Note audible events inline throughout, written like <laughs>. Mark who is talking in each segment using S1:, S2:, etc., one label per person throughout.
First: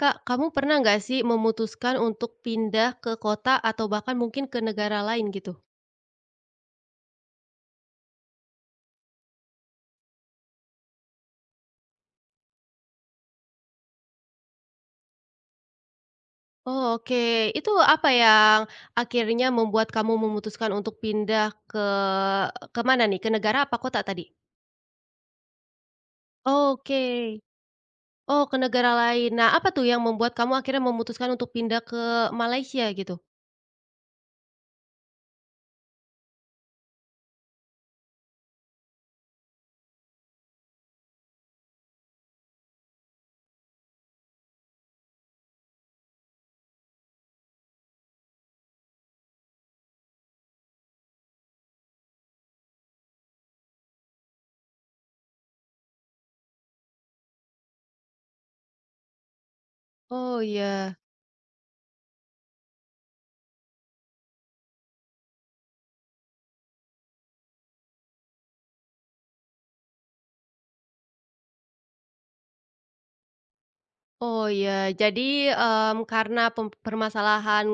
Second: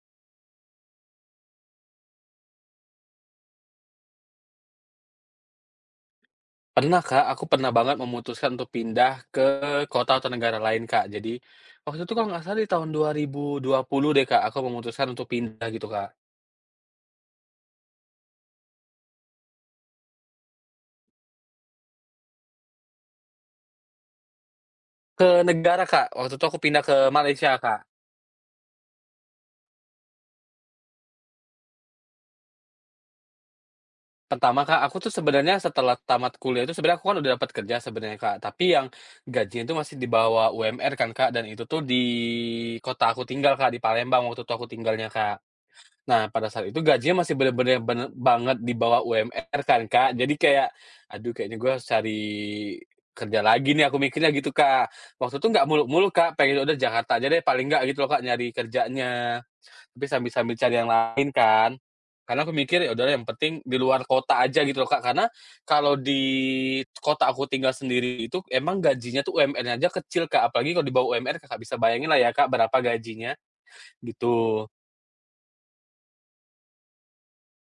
S1: Kak, kamu pernah nggak sih memutuskan untuk pindah ke kota atau bahkan mungkin ke negara lain gitu?
S2: Pernah Kak, aku pernah banget memutuskan untuk pindah ke kota atau negara lain Kak. Jadi, waktu itu kalau nggak salah di tahun 2020 deh Kak, aku memutuskan untuk pindah gitu Kak,
S1: Oh, oke. Itu apa yang akhirnya membuat kamu memutuskan untuk pindah ke mana nih? Ke negara apa kota tadi?
S2: ke negara Kak, waktu itu aku pindah ke
S1: Oke.
S2: Malaysia Kak.
S1: Oh, ke negara lain. Nah, apa tuh yang membuat kamu akhirnya memutuskan untuk pindah ke Malaysia gitu?
S2: Pertama Kak, aku tuh sebenarnya setelah tamat kuliah itu sebenarnya aku kan udah dapat kerja sebenarnya Kak, tapi yang gajinya itu masih di bawah UMR kan Kak, dan itu tuh di kota aku tinggal Kak, di Palembang waktu itu aku tinggalnya Kak. Nah, pada saat itu gajinya masih bener-bener banget di bawah UMR kan, Kak. Jadi kayak, "Aduh kayaknya gue harus cari kerja lagi nih," aku mikirnya gitu, Kak. Waktu itu nggak muluk-muluk, Kak, pengen udah Jakarta aja deh paling nggak gitu loh, Kak, nyari kerjanya. Tapi
S1: Oh,
S2: sambil-sambil cari yang
S1: iya.
S2: lain kan. Karena aku mikir, "Ya udahlah yang penting di luar kota aja," gitu loh, Kak. Karena kalau di kota aku tinggal sendiri itu emang gajinya tuh UMR-nya aja kecil, Kak, apalagi kalau di bawah UMR Kakak bisa bayangin lah ya, Kak, berapa gajinya,
S1: Oh
S2: gitu.
S1: ya, jadi, karena permasalahan,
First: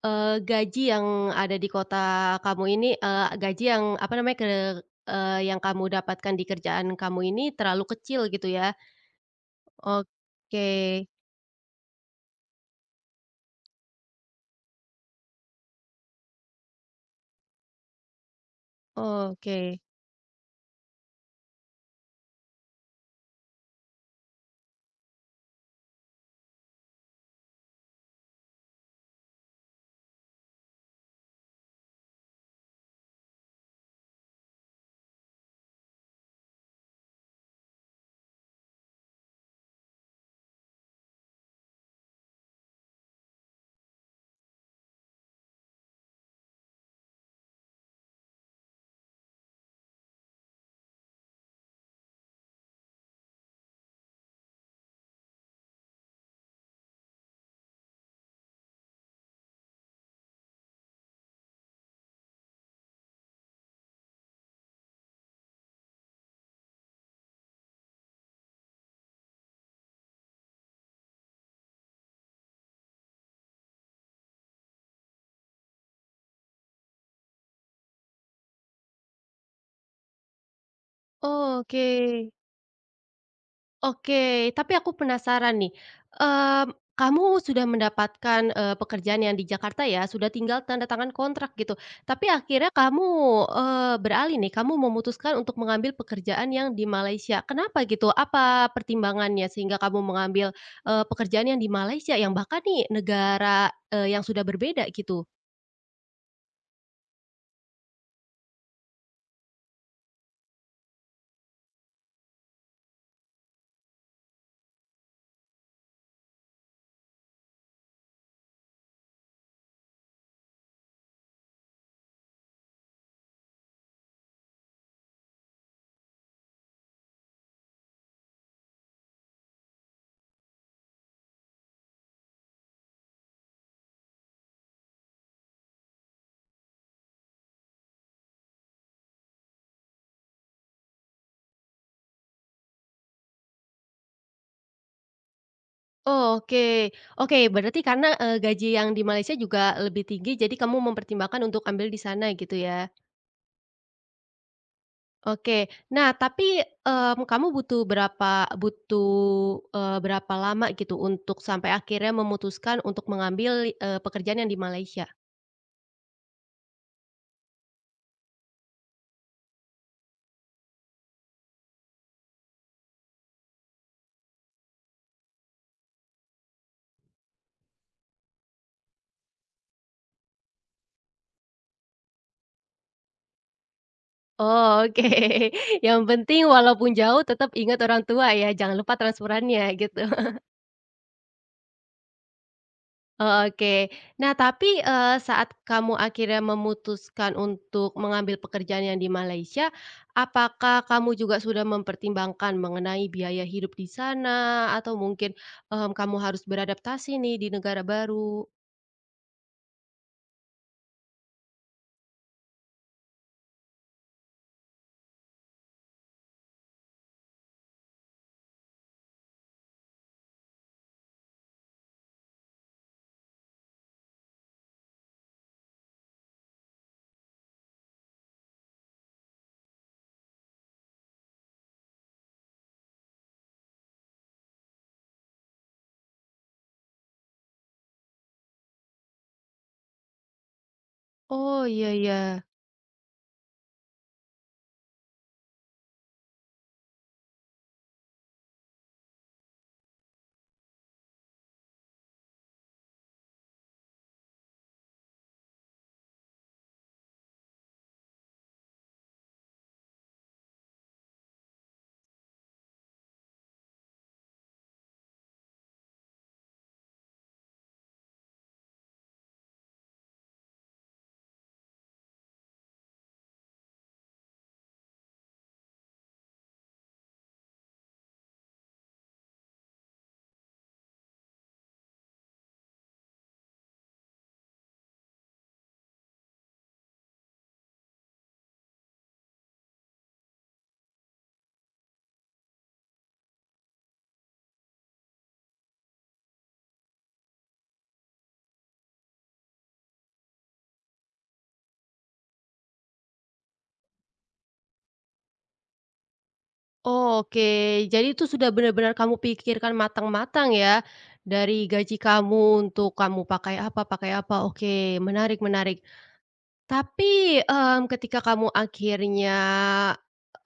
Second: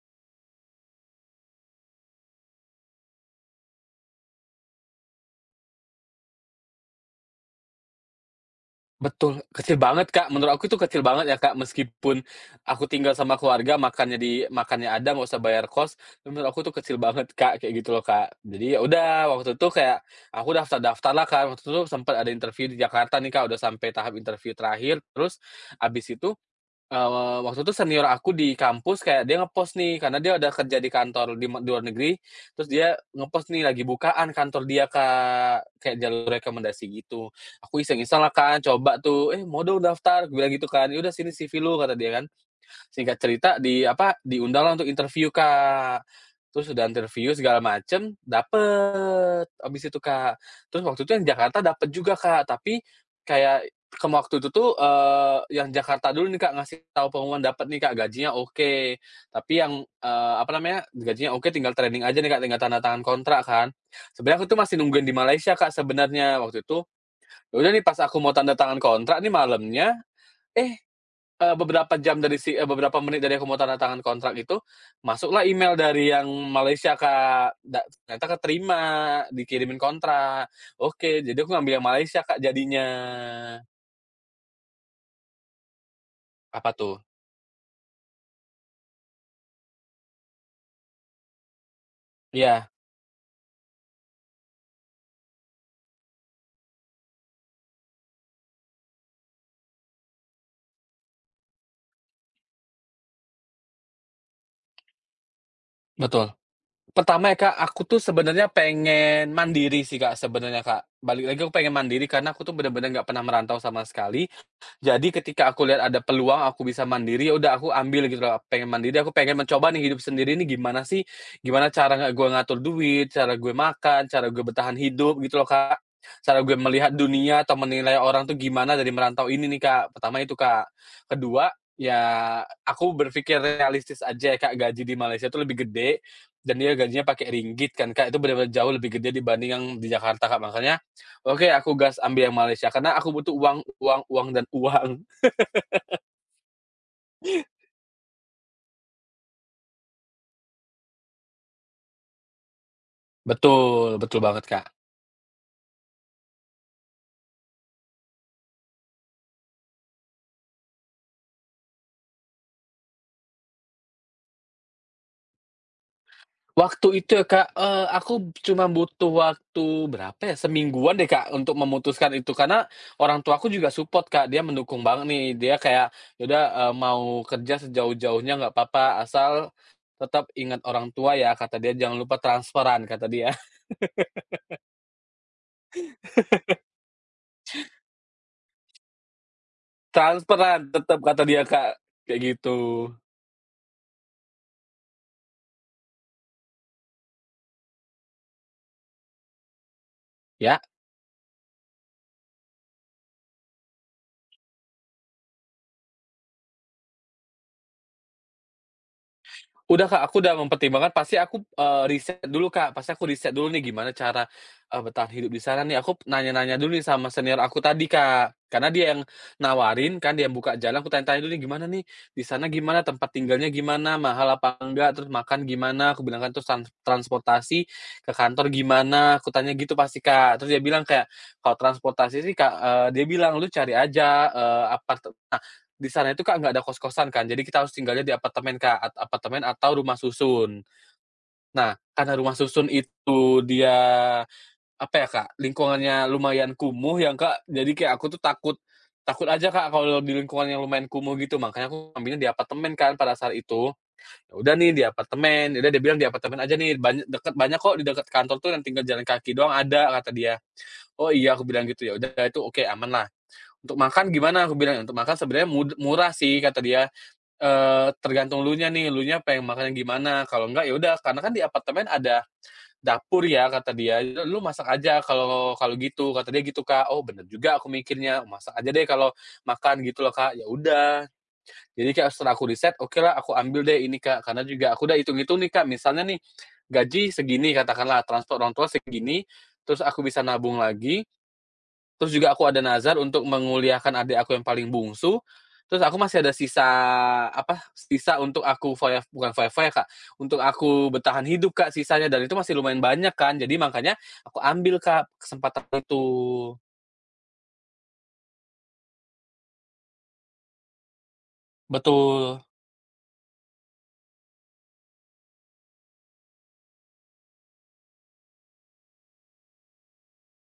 S1: gaji yang ada di kota kamu ini, gaji yang apa namanya yang kamu dapatkan di kerjaan kamu ini terlalu kecil gitu ya?
S2: Betul, kecil banget, Kak. Menurut aku
S1: Oke,
S2: itu kecil banget ya, Kak, meskipun aku tinggal sama keluarga, makannya di makannya ada, nggak usah bayar kos, menurut aku tuh kecil banget, Kak, kayak gitu loh, Kak. Jadi ya udah, waktu itu
S1: oke,
S2: kayak aku daftar-daftar lah, Kak, waktu itu sempat ada interview di Jakarta nih, Kak, udah sampai tahap interview terakhir, terus abis itu waktu itu senior aku di kampus kayak dia ngepost nih, karena dia udah kerja di kantor di luar negeri, terus dia ngepost nih lagi bukaan kantor dia, Kak, kayak jalur rekomendasi gitu. Aku iseng-iseng lah kan, coba tuh, "Eh, mau dong daftar," aku bilang gitu kan, "Ya udah sini CV lu," kata dia kan. Singkat cerita di apa, diundanglah untuk interview, Kak. Terus udah interview segala macem, dapet abis itu, Kak. Terus waktu itu yang Jakarta dapet juga, Kak, tapi kayak ke waktu itu tuh, yang Jakarta dulu nih, Kak, ngasih tahu pengumuman dapet nih, Kak, gajinya oke. Tapi yang, apa namanya, gajinya oke tinggal training aja nih, Kak, tinggal tanda tangan kontrak kan. Sebenarnya aku tuh masih nungguin di Malaysia, Kak, sebenarnya waktu itu. Ya udah nih pas aku mau tanda tangan kontrak nih malamnya, eh beberapa jam dari beberapa menit dari aku mau tanda tangan kontrak itu, masuklah email dari yang Malaysia, Kak, ternyata keterima, dikirimin kontrak. Oke, jadi aku ngambil yang Malaysia,
S1: oke.
S2: Kak, jadinya.
S1: Oke, tapi aku penasaran nih,
S2: Apa
S1: mmm,
S2: tuh?
S1: kamu sudah mendapatkan, pekerjaan yang di Jakarta ya, sudah tinggal tanda tangan kontrak gitu, tapi
S2: Iya,
S1: akhirnya kamu, beralih nih, kamu memutuskan untuk mengambil pekerjaan yang di Malaysia. Kenapa gitu? Apa pertimbangannya sehingga kamu mengambil, pekerjaan yang di Malaysia yang bahkan nih negara, yang sudah berbeda gitu?
S2: betul. Pertama ya, Kak, aku tuh sebenarnya pengen mandiri sih, Kak, sebenarnya, Kak. Balik lagi aku pengen mandiri karena aku tuh bener-bener nggak pernah merantau sama sekali. Jadi ketika aku lihat ada peluang aku bisa mandiri, ya udah aku ambil gitu loh, pengen mandiri, aku pengen mencoba nih hidup sendiri nih gimana sih, gimana cara nggak gue ngatur duit, cara gue makan, cara gue bertahan hidup gitu loh, Kak. Cara gue melihat dunia atau menilai orang tuh gimana dari merantau ini nih, Kak. Pertama itu, Kak. Kedua, ya aku berpikir realistis aja ya, Kak, gaji di Malaysia itu lebih gede dan dia gajinya pakai ringgit kan, Kak, itu benar-benar jauh lebih gede dibanding yang di Jakarta, Kak. Makanya oke, aku gas ambil yang Malaysia karena aku butuh uang uang uang dan uang. <laughs>
S1: Oh, oke, oke, berarti karena, gaji yang di Malaysia juga lebih tinggi, jadi kamu mempertimbangkan untuk ambil di sana gitu ya?
S2: Betul, betul banget, Kak.
S1: Oke. Nah, tapi, kamu butuh, berapa lama gitu untuk sampai akhirnya memutuskan untuk mengambil, pekerjaan yang di Malaysia?
S2: Waktu itu ya, Kak, aku cuma butuh waktu berapa ya, semingguan deh, Kak, untuk memutuskan itu karena orang tuaku juga support, Kak, dia mendukung banget nih. Dia kayak, "Ya udah, mau kerja sejauh-jauhnya nggak papa, asal tetap ingat orang tua ya," kata dia, "jangan lupa transferan," kata dia. <laughs>
S1: Oh, oke. <laughs> Yang penting walaupun jauh tetap ingat orang tua ya, jangan lupa transferannya gitu.
S2: "Transferan tetap," kata dia, Kak, kayak gitu.
S1: Oh, oke. Nah, tapi, saat kamu akhirnya memutuskan untuk mengambil pekerjaan yang di Malaysia,
S2: Ya.
S1: apakah kamu juga sudah mempertimbangkan mengenai biaya hidup di sana atau mungkin, kamu harus beradaptasi nih di negara baru?
S2: Udah, Kak, aku udah mempertimbangkan pasti aku, riset dulu, Kak, pasti aku riset dulu nih gimana cara, bertahan hidup di sana nih, aku nanya-nanya dulu nih sama senior aku tadi, Kak. Karena dia yang nawarin kan, dia yang buka jalan, aku tanya-tanya dulu nih, "Gimana nih, di sana gimana, tempat tinggalnya gimana, mahal apa enggak, terus makan gimana?" Aku bilang kan, "Terus transportasi ke kantor gimana?" Aku tanya gitu pasti, Kak. Terus dia bilang kayak, "Kalau transportasi sih, Kak," dia bilang, "lu cari aja, aparte." Di sana itu, Kak, nggak ada kos-kosan kan, jadi kita harus tinggalnya di apartemen, Kak, apartemen atau rumah susun.
S1: Oh,
S2: Nah,
S1: iya
S2: karena rumah
S1: iya.
S2: susun itu dia, apa ya, Kak, lingkungannya lumayan kumuh yang Kak, jadi kayak aku tuh takut takut aja, Kak, kalau di lingkungan yang lumayan kumuh gitu, makanya aku ambilnya di apartemen kan pada saat itu. Ya udah nih di apartemen, ya udah dia bilang, "Di apartemen aja nih, banyak kok di dekat kantor tuh yang tinggal jalan kaki doang ada," kata dia. "Oh iya," aku bilang gitu, "ya udah itu oke, aman lah." "Untuk makan gimana?" Aku bilang, "Untuk makan sebenarnya murah sih," kata dia. Tergantung elunya nih, elunya pengen makan yang gimana, kalau enggak ya udah karena kan di apartemen ada dapur ya kata dia, "Lu masak aja kalau kalau gitu," kata dia gitu, Kak. Oh bener juga aku mikirnya, masak aja deh kalau makan gitu loh, Kak. Ya udah, jadi kayak setelah aku riset, okelah aku ambil deh ini, Kak, karena juga aku udah hitung-hitung nih, Kak, misalnya nih, gaji segini katakanlah, transport orang tua segini, terus aku bisa nabung lagi, terus juga aku ada nazar untuk menguliahkan adik aku yang paling bungsu, terus aku masih ada sisa, apa, sisa untuk aku bukan foya-foya, Kak, untuk aku bertahan hidup, Kak, sisanya dan itu masih lumayan banyak kan, jadi makanya aku ambil, Kak, kesempatan itu.
S1: Oh, oke, jadi itu sudah benar-benar kamu pikirkan matang-matang ya, dari gaji
S2: Betul.
S1: kamu untuk kamu pakai apa, oke, menarik menarik. Tapi, ketika kamu akhirnya,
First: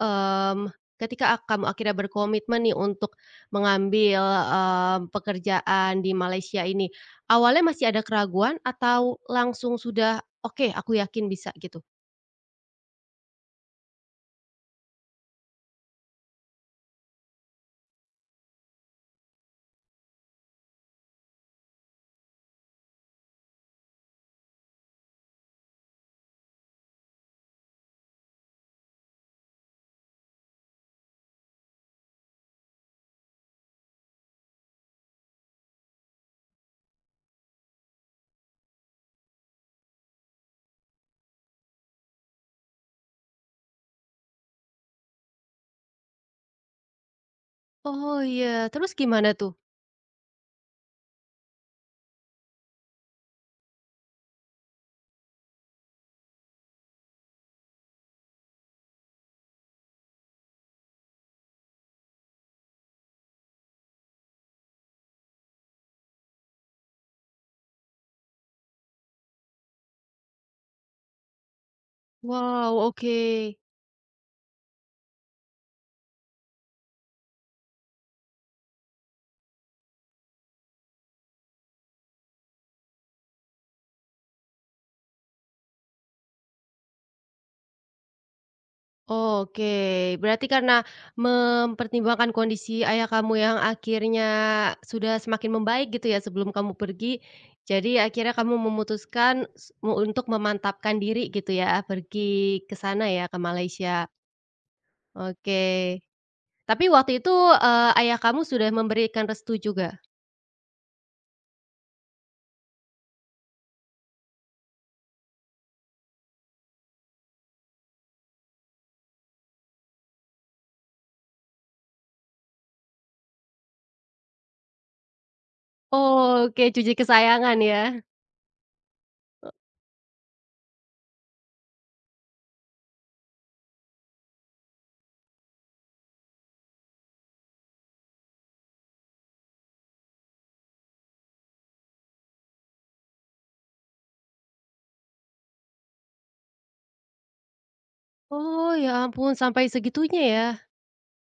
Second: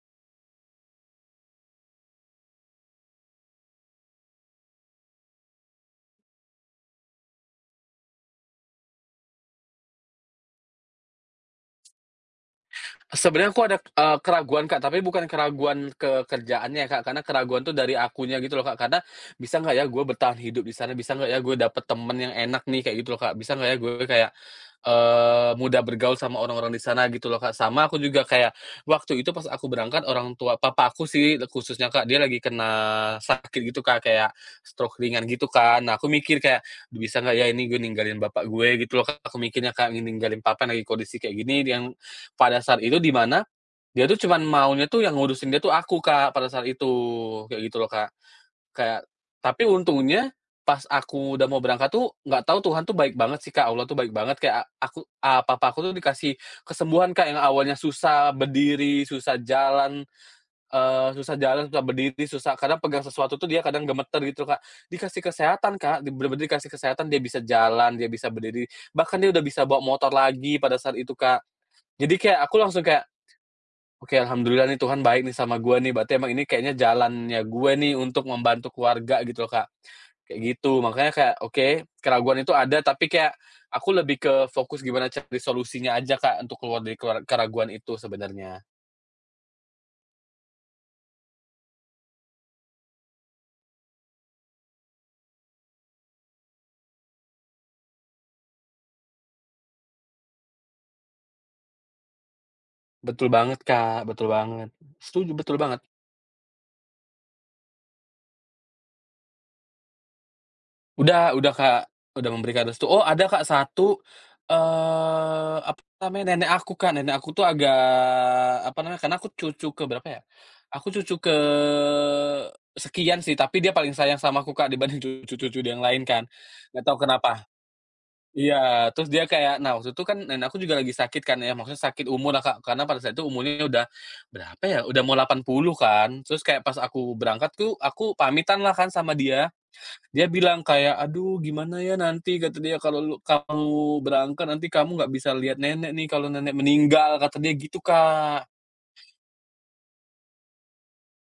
S1: mmm, kamu akhirnya berkomitmen nih untuk mengambil, pekerjaan di Malaysia ini, awalnya masih ada keraguan atau langsung sudah, "Oke, aku yakin bisa," gitu?
S2: Sebenarnya aku ada, keraguan, Kak, tapi bukan keraguan ke kerjaannya, Kak, karena keraguan tuh dari akunya gitu loh, Kak, karena bisa nggak ya gue bertahan hidup di sana, bisa nggak ya gue dapet temen yang enak nih kayak gitu loh, Kak, bisa nggak ya gue kayak, mudah bergaul sama orang-orang di sana gitu loh, Kak. Sama aku juga kayak waktu itu pas aku berangkat orang tua papa aku sih khususnya, Kak, dia lagi kena sakit gitu, Kak, kayak stroke ringan gitu kan. Nah, aku mikir kayak, "Bisa nggak ya ini gue ninggalin bapak gue," gitu loh, Kak, aku mikirnya, Kak, ninggalin papa yang lagi kondisi kayak gini yang pada saat itu di mana, dia tuh cuman maunya tuh yang ngurusin dia tuh aku, Kak, pada saat itu, kayak gitu loh, Kak.
S1: Oh, iya, terus
S2: Kayak
S1: gimana tuh?
S2: tapi untungnya pas aku udah mau berangkat tuh, nggak tahu Tuhan tuh baik banget sih, Kak, Allah tuh baik banget kayak papa aku tuh dikasih kesembuhan, Kak, yang awalnya susah berdiri, susah jalan, susah jalan, susah berdiri, susah kadang pegang sesuatu tuh dia kadang gemeter gitu, Kak. Dikasih kesehatan, Kak, bener-bener dikasih kesehatan, dia bisa jalan, dia bisa berdiri, bahkan dia udah bisa bawa motor lagi pada saat itu, Kak. Jadi kayak aku
S1: Wow,
S2: langsung kayak
S1: oke.
S2: oke, alhamdulillah nih Tuhan baik nih sama gue nih, berarti emang ini kayaknya jalannya gue nih untuk membantu keluarga gitu loh, Kak. Kayak gitu, makanya kayak oke, keraguan itu ada tapi kayak aku lebih ke fokus gimana cari solusinya aja, Kak, untuk keluar dari keraguan itu sebenarnya.
S1: Oke, berarti karena mempertimbangkan kondisi ayah kamu yang akhirnya sudah semakin membaik gitu ya sebelum kamu pergi, jadi akhirnya kamu memutuskan s mu untuk memantapkan diri gitu ya pergi ke sana ya,
S2: Betul
S1: ke
S2: banget, Kak,
S1: Malaysia.
S2: betul banget. Setuju, betul
S1: Oke,
S2: banget.
S1: tapi waktu itu, ayah kamu sudah memberikan restu juga?
S2: Udah, Kak, udah memberikan restu. Oh, ada, Kak, satu apa namanya, nenek aku, Kak. Nenek aku tuh agak apa namanya, karena aku cucu ke berapa ya, aku cucu ke sekian sih, tapi dia paling sayang sama aku, Kak, dibanding cucu-cucu yang lain kan.
S1: Oke,
S2: Nggak
S1: cuci
S2: tahu kenapa.
S1: kesayangan ya.
S2: Iya, terus dia kayak nah, waktu itu kan nenek aku juga lagi sakit kan ya, maksudnya sakit umur lah, Kak, karena pada saat itu umurnya udah berapa ya, udah mau 80 kan. Terus kayak pas aku berangkat tuh, aku pamitan lah kan sama dia. Dia bilang kayak, "Aduh gimana ya nanti," kata dia, "kalau kamu berangkat nanti kamu nggak bisa lihat nenek nih kalau nenek meninggal," kata dia gitu, Kak.
S1: Oh, ya ampun sampai segitunya ya?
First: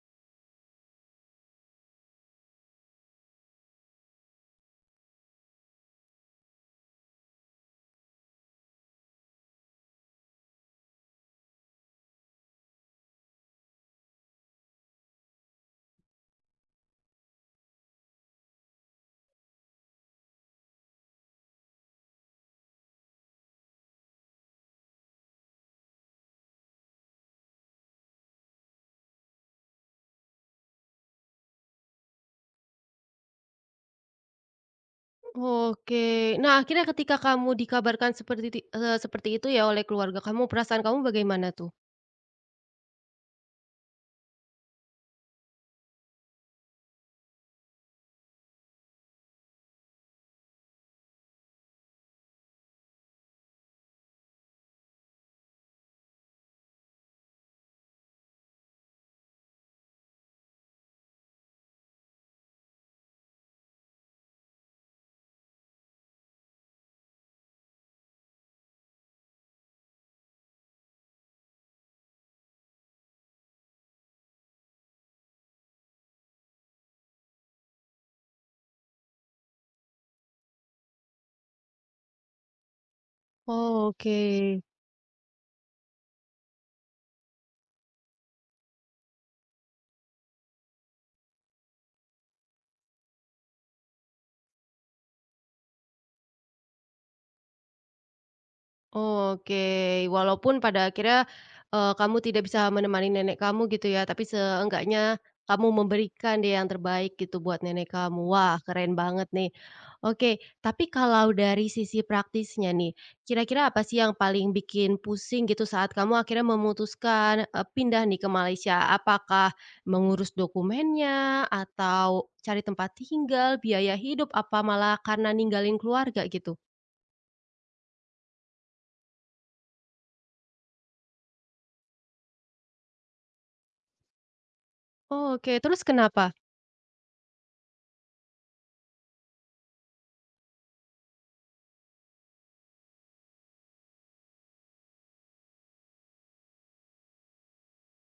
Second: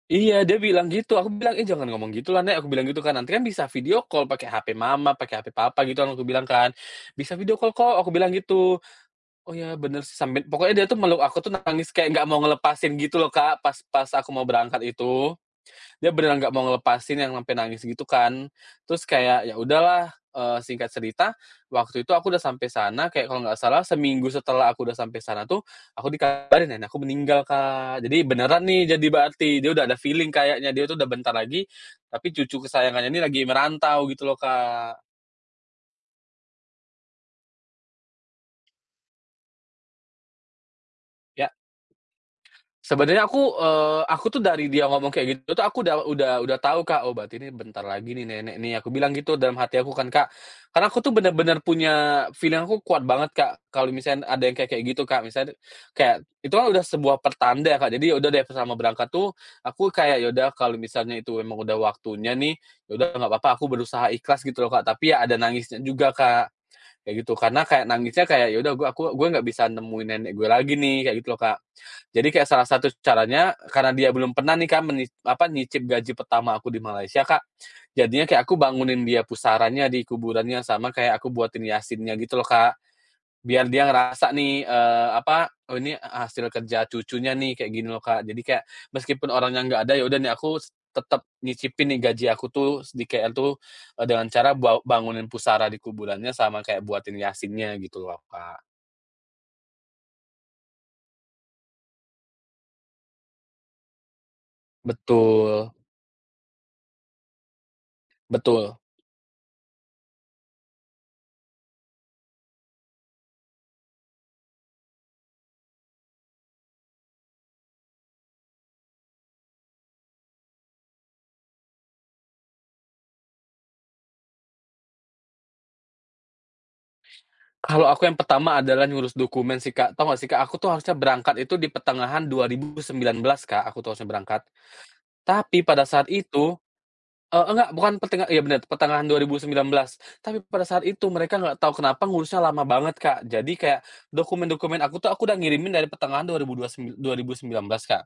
S2: Iya, dia bilang gitu. Aku bilang, "Eh, jangan ngomong gitu lah, Nek," aku bilang gitu kan, "nanti kan bisa video call pakai HP mama, pakai HP papa," gitu kan aku bilang kan. "Bisa video call kok," aku bilang gitu. "Oh ya bener sih," sambil pokoknya dia tuh meluk aku tuh nangis kayak nggak mau ngelepasin gitu loh, Kak, pas pas aku mau berangkat itu. Dia beneran nggak mau ngelepasin yang sampai nangis gitu kan. Terus kayak, ya udahlah, singkat cerita, waktu itu aku udah sampai sana kayak kalau nggak salah seminggu setelah aku udah sampai sana tuh, aku dikabarin nenek aku meninggal, Kak. Jadi beneran nih jadi berarti, dia udah ada feeling kayaknya, dia tuh udah bentar lagi, tapi cucu kesayangannya ini lagi merantau gitu loh, Kak.
S1: Oke. Nah, akhirnya ketika kamu dikabarkan seperti itu ya oleh keluarga kamu, perasaan kamu bagaimana
S2: Ya.
S1: tuh?
S2: Sebenarnya aku, aku tuh dari dia ngomong kayak gitu tuh aku udah tahu, Kak, "Oh, berarti ini bentar lagi nih nenek nih," aku bilang gitu dalam hati aku kan, Kak. Karena aku tuh bener-bener punya feeling aku kuat banget, Kak, kalau misalnya ada yang kayak kayak gitu, Kak. Misalnya kayak itu kan udah sebuah pertanda, Kak. Jadi ya udah deh selama berangkat tuh aku kayak, "Ya udah kalau misalnya itu memang udah waktunya nih, ya udah nggak apa-apa aku berusaha ikhlas," gitu loh, Kak. Tapi ya ada nangisnya juga, Kak. Kayak gitu, karena kayak nangisnya kayak, "Ya udah aku nggak bisa nemuin nenek gue lagi nih," kayak gitu loh, Kak. Jadi kayak salah satu caranya, karena dia belum pernah nih, Kak, nyicip gaji pertama aku di Malaysia, Kak. Jadinya kayak aku bangunin dia pusarannya di kuburannya, sama kayak aku buatin yasinnya gitu loh, Kak. Biar dia
S1: Oke.
S2: ngerasa nih, apa, "Oh ini hasil kerja cucunya nih," kayak gini loh, Kak. Jadi kayak meskipun orangnya nggak ada, ya udah nih aku tetap nyicipin nih gaji aku tuh di KL tuh, dengan cara bangunin pusara di kuburannya sama kayak buatin yasinnya gitu loh, Kak.
S1: Oke, walaupun pada akhirnya, kamu tidak bisa menemani nenek kamu gitu ya, tapi seenggaknya kamu
S2: Betul
S1: memberikan dia yang terbaik gitu buat nenek kamu. Wah,
S2: betul.
S1: keren banget nih. Oke, tapi kalau dari sisi praktisnya nih, kira-kira apa sih yang paling bikin pusing gitu saat kamu akhirnya memutuskan, pindah nih ke Malaysia? Apakah mengurus dokumennya atau cari tempat tinggal, biaya hidup, apa malah karena ninggalin keluarga gitu?
S2: Kalau aku yang pertama adalah ngurus dokumen sih, Kak. Tahu nggak sih, Kak, aku tuh harusnya berangkat itu di pertengahan 2019, Kak, aku tuh harusnya berangkat.
S1: Oke,
S2: Tapi
S1: terus
S2: pada saat
S1: kenapa?
S2: itu, Eee, enggak, bukan pertenga iya bener, pertengahan 2019. Tapi pada saat itu mereka nggak tahu kenapa ngurusnya lama banget, Kak. Jadi kayak dokumen-dokumen aku tuh aku udah ngirimin dari pertengahan 2019, Kak.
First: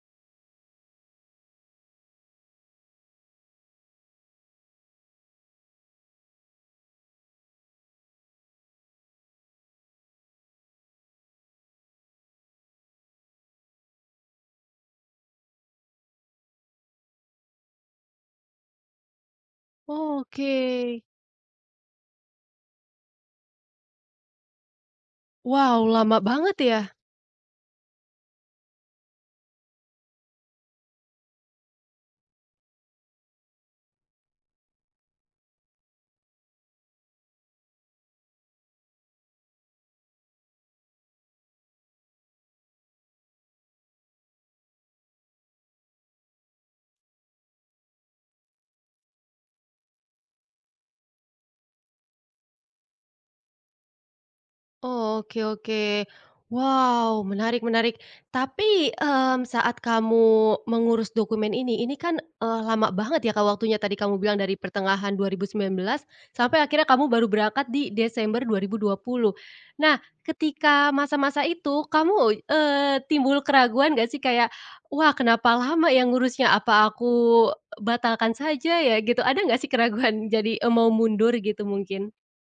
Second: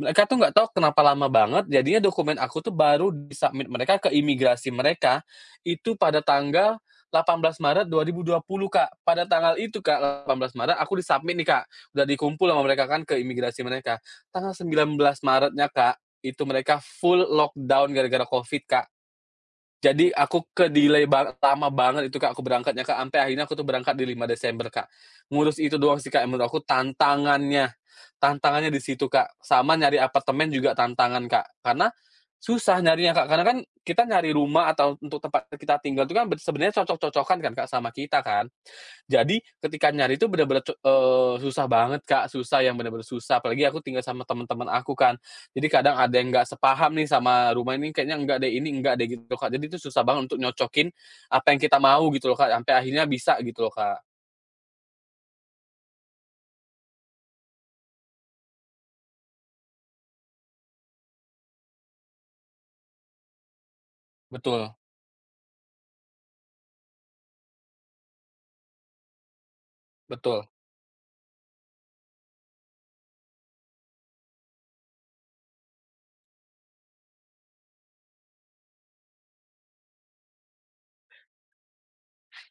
S2: Mereka tuh nggak tahu kenapa lama banget, jadinya dokumen aku tuh baru di-submit mereka ke imigrasi mereka, itu pada tanggal 18 Maret dua 2020, Kak. Pada tanggal itu, Kak, 18 Maret aku di-submit nih, Kak, udah dikumpul sama mereka kan ke imigrasi mereka. Tanggal 19 Maretnya, Kak, itu mereka full lockdown gara-gara Covid, Kak. Jadi aku
S1: Oke.
S2: ke-delay lama banget itu, Kak, aku berangkatnya, Kak, ampe akhirnya aku tuh berangkat di 5 Desember, Kak. Ngurus
S1: Wow,
S2: itu doang sih,
S1: lama
S2: Kak, yang menurut
S1: banget
S2: aku
S1: ya?
S2: tantangannya tantangannya di situ, Kak, sama nyari apartemen juga tantangan, Kak, karena susah nyarinya, Kak, karena kan kita nyari rumah atau untuk tempat kita tinggal itu kan sebenarnya cocok-cocokan kan, Kak, sama kita kan. Jadi ketika nyari itu bener-bener susah banget, Kak, susah yang bener-bener susah, apalagi aku tinggal sama temen-temen aku kan. Jadi kadang ada yang nggak sepaham nih sama rumah ini, kayaknya enggak deh, ini enggak deh, gitu, loh Kak. Jadi itu susah banget untuk nyocokin apa yang kita mau gitu loh, Kak, sampai akhirnya bisa gitu loh, Kak.
S1: Oh, oke, oke. Wow, menarik menarik. Tapi, saat kamu mengurus dokumen ini kan, lama banget ya, Kak, waktunya tadi kamu bilang dari
S2: Betul
S1: pertengahan 2019 sampai akhirnya kamu baru berangkat di Desember dua 2020. Nah,
S2: betul.
S1: ketika masa-masa itu kamu, timbul keraguan nggak sih kayak, "Wah, kenapa lama Yang ngurusnya? Apa aku batalkan saja ya?" Gitu. Ada nggak sih keraguan jadi, mau mundur gitu mungkin?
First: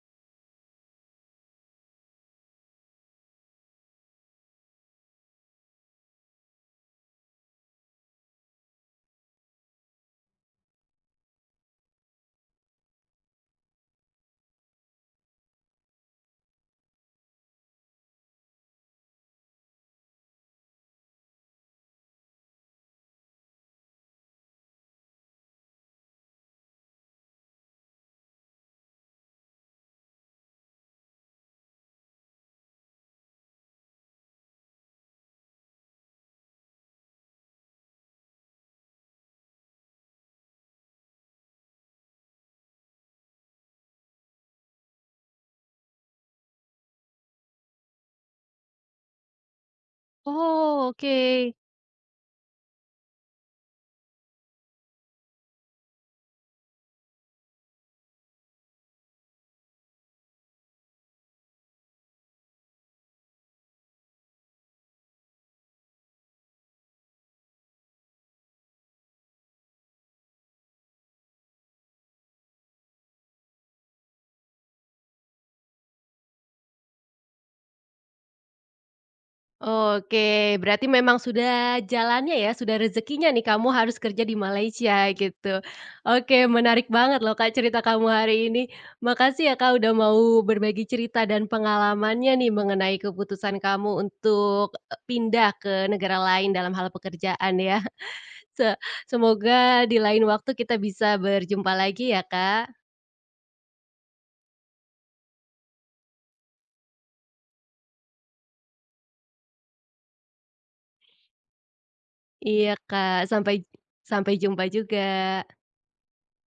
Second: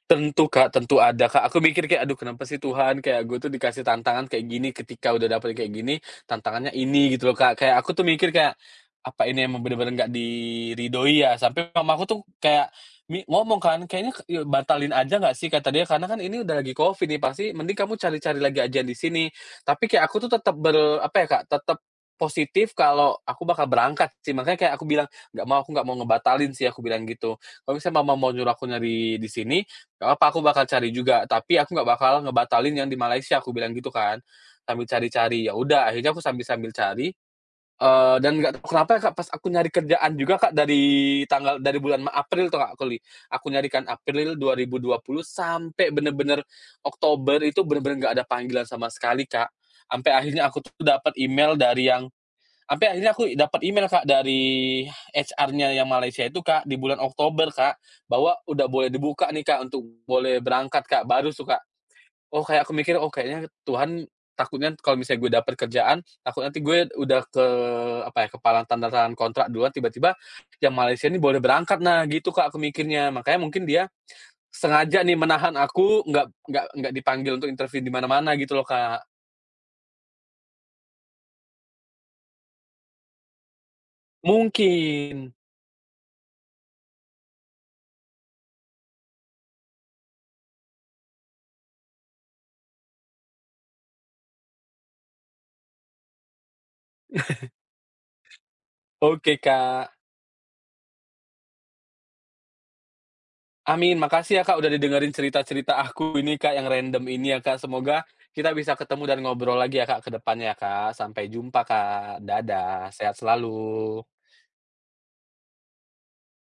S2: Tentu, Kak, tentu ada, Kak. Aku mikir kayak, "Aduh kenapa sih Tuhan, kayak gue tuh dikasih tantangan kayak gini, ketika udah dapet kayak gini, tantangannya ini," gitu loh, Kak. Kayak aku tuh mikir kayak, "Apa ini emang bener-bener nggak diridhoi ya?" Sampai mamaku tuh kayak ngomong kan, "Kayaknya batalin aja nggak sih?" Kata dia, "Karena kan ini udah lagi Covid nih, pasti mending kamu cari-cari lagi aja di sini." Tapi kayak aku tuh tetap ber apa ya Kak, tetap positif kalau aku bakal berangkat sih. Makanya kayak aku bilang, "Nggak mau, aku nggak mau ngebatalin sih," aku bilang gitu. Kalau misalnya mama mau nyuruh aku nyari di sini, nggak apa aku bakal cari juga, tapi aku nggak bakal ngebatalin yang di Malaysia, aku bilang gitu kan, sambil cari-cari. Ya udah, akhirnya aku sambil-sambil cari, dan nggak tahu kenapa ya, Kak, pas aku nyari kerjaan juga, Kak, dari bulan April tuh, Kak, aku nyarikan April dua 2020 sampai bener-bener Oktober itu bener-bener nggak ada panggilan sama sekali, Kak. Sampai akhirnya aku tuh
S1: Oh,
S2: dapat
S1: oke.
S2: email dari yang Sampai akhirnya aku dapat email, Kak, dari HR-nya yang Malaysia itu, Kak, di bulan Oktober, Kak, bahwa udah boleh dibuka nih, Kak, untuk boleh berangkat, Kak, baru tuh, Kak. Oh, kayak aku mikir, "Oh, kayaknya Tuhan takutnya kalau misalnya gue dapat kerjaan, takut nanti gue udah ke apa ya, kepala tanda tangan kontrak duluan, tiba-tiba yang Malaysia ini boleh berangkat." Nah, gitu, Kak, aku mikirnya. Makanya mungkin dia sengaja nih menahan aku nggak nggak dipanggil untuk interview di mana-mana gitu loh, Kak.
S1: Oke, berarti memang sudah jalannya ya, sudah rezekinya nih kamu harus kerja di Malaysia
S2: Mungkin.
S1: gitu. Oke, menarik banget loh Kak cerita kamu hari ini. Makasih ya Kak udah mau berbagi cerita dan pengalamannya nih mengenai keputusan kamu untuk e pindah ke negara lain dalam hal pekerjaan ya. <laughs> Se
S2: Oke,
S1: Semoga
S2: Kak.
S1: di lain waktu kita bisa berjumpa lagi ya Kak.
S2: Amin, makasih ya Kak udah didengerin cerita-cerita aku ini, Kak, yang random ini ya Kak. Semoga kita bisa ketemu dan ngobrol lagi ya Kak ke depannya ya Kak. Sampai jumpa, Kak,
S1: Iya
S2: dadah,
S1: Kak,
S2: sehat
S1: sampai
S2: selalu.
S1: sampai jumpa juga.